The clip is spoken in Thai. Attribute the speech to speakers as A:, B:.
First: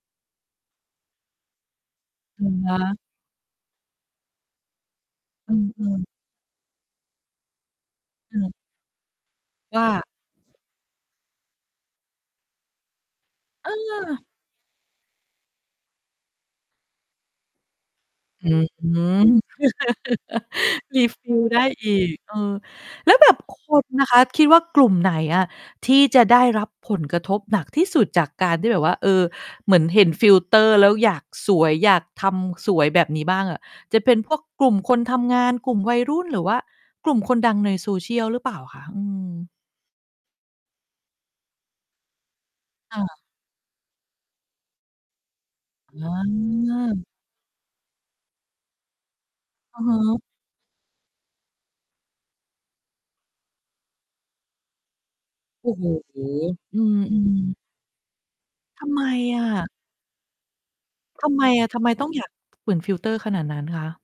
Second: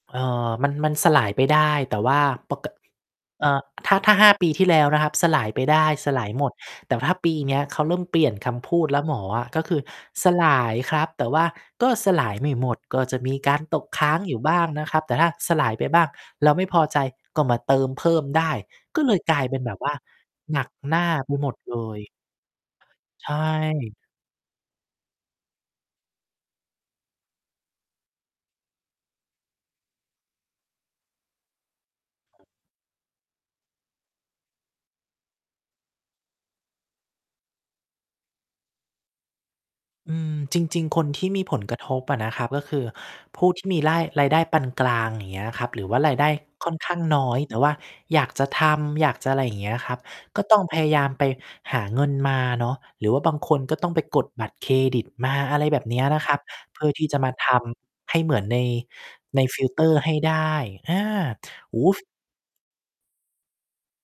A: เอ่อ มัน มันสลายไปได้ แต่ว่า
B: อะ
A: ปก
B: ฮะ
A: เอ่อ ถ้า ถ้า 5 ปีที่แล้วนะครับ สลาย
B: อื
A: ไปได้
B: อ ๆ
A: สลายหมด แต่ถ้าปีเนี้ยเขาเริ่มเปลี่ย
B: อ
A: น
B: ื
A: ค
B: ม
A: ำพูดแล้วหมออะ ก็คื
B: ว
A: อ
B: ่า?
A: "สลายครับ แต่ว่าก็สลาย ไม่หมด ก็จะมีการ
B: เ
A: ตกค้าง
B: ออ
A: อยู่บ้างนะครับ แต่ถ้าสลายไปบ้าง แล้วไม่พอใจก็มาเติมเพิ่มได
B: อื
A: ้" ก็เลย
B: ม
A: กลายเป็นแบบว่าหนักหน้าไป
B: refill
A: หมด
B: ได้
A: เล
B: อี
A: ย
B: ก เออ แล้ว
A: ใ
B: แบ
A: ช
B: บ คุณ
A: ่
B: นะคะ คิดว่ากลุ่มไหนอะที่จะได้รับผลกระทบหนักที่สุดจากการที่แบบว่า เออ เหมือนเห็นฟิลเตอร์แล้วอยากสวย อยากทำสวยแบบนี้บ้างอะ จะเป็นพวกกลุ่มคนทำงาน กลุ่มวัยรุ่น หรือว่ากลุ่มคนดังใน Social หรือเปล่าคะ? อือ
A: อืม จริง ๆ คนที่มีผลกระทบอะนะครับ ก็คือ
B: อา
A: ผู้ที่มีร่าย รายได้ปานกลาง อย่างเงี้ยครับ หรือว
B: อ
A: ่า
B: ๋
A: รายได้ค่อนข้าง
B: อ
A: น้อย แต่ว่าอยากจะทำ อยากจะอะไรอย่างเงี้
B: อ
A: ย
B: ือ
A: ค
B: ฮ
A: รับ
B: ึ
A: ก็ต้องพยายามไปหาเงินมาเนาะ หรือว่าบางคนก็ต้องไปกดบัตรเครดิตมา อะไ
B: โ
A: ร
B: อ้
A: แบ
B: โฮ
A: บเนี้ยนะครับ
B: อ
A: เพ
B: ื
A: ื่อที่จะมา
B: ม
A: ท
B: ๆ
A: ำให้เหมือนใน
B: ทำไมอ
A: ในฟ
B: ะ?
A: ิลเตอร์ให้ได้ อา
B: ทำไมอะ?
A: โ
B: ท
A: อ
B: ำ
A: ้
B: ไ
A: โ
B: ม
A: ฮ ฟ
B: ต้อง อยาก [unintelligible] ฟิลเตอร์ขนาดนั้นคะ?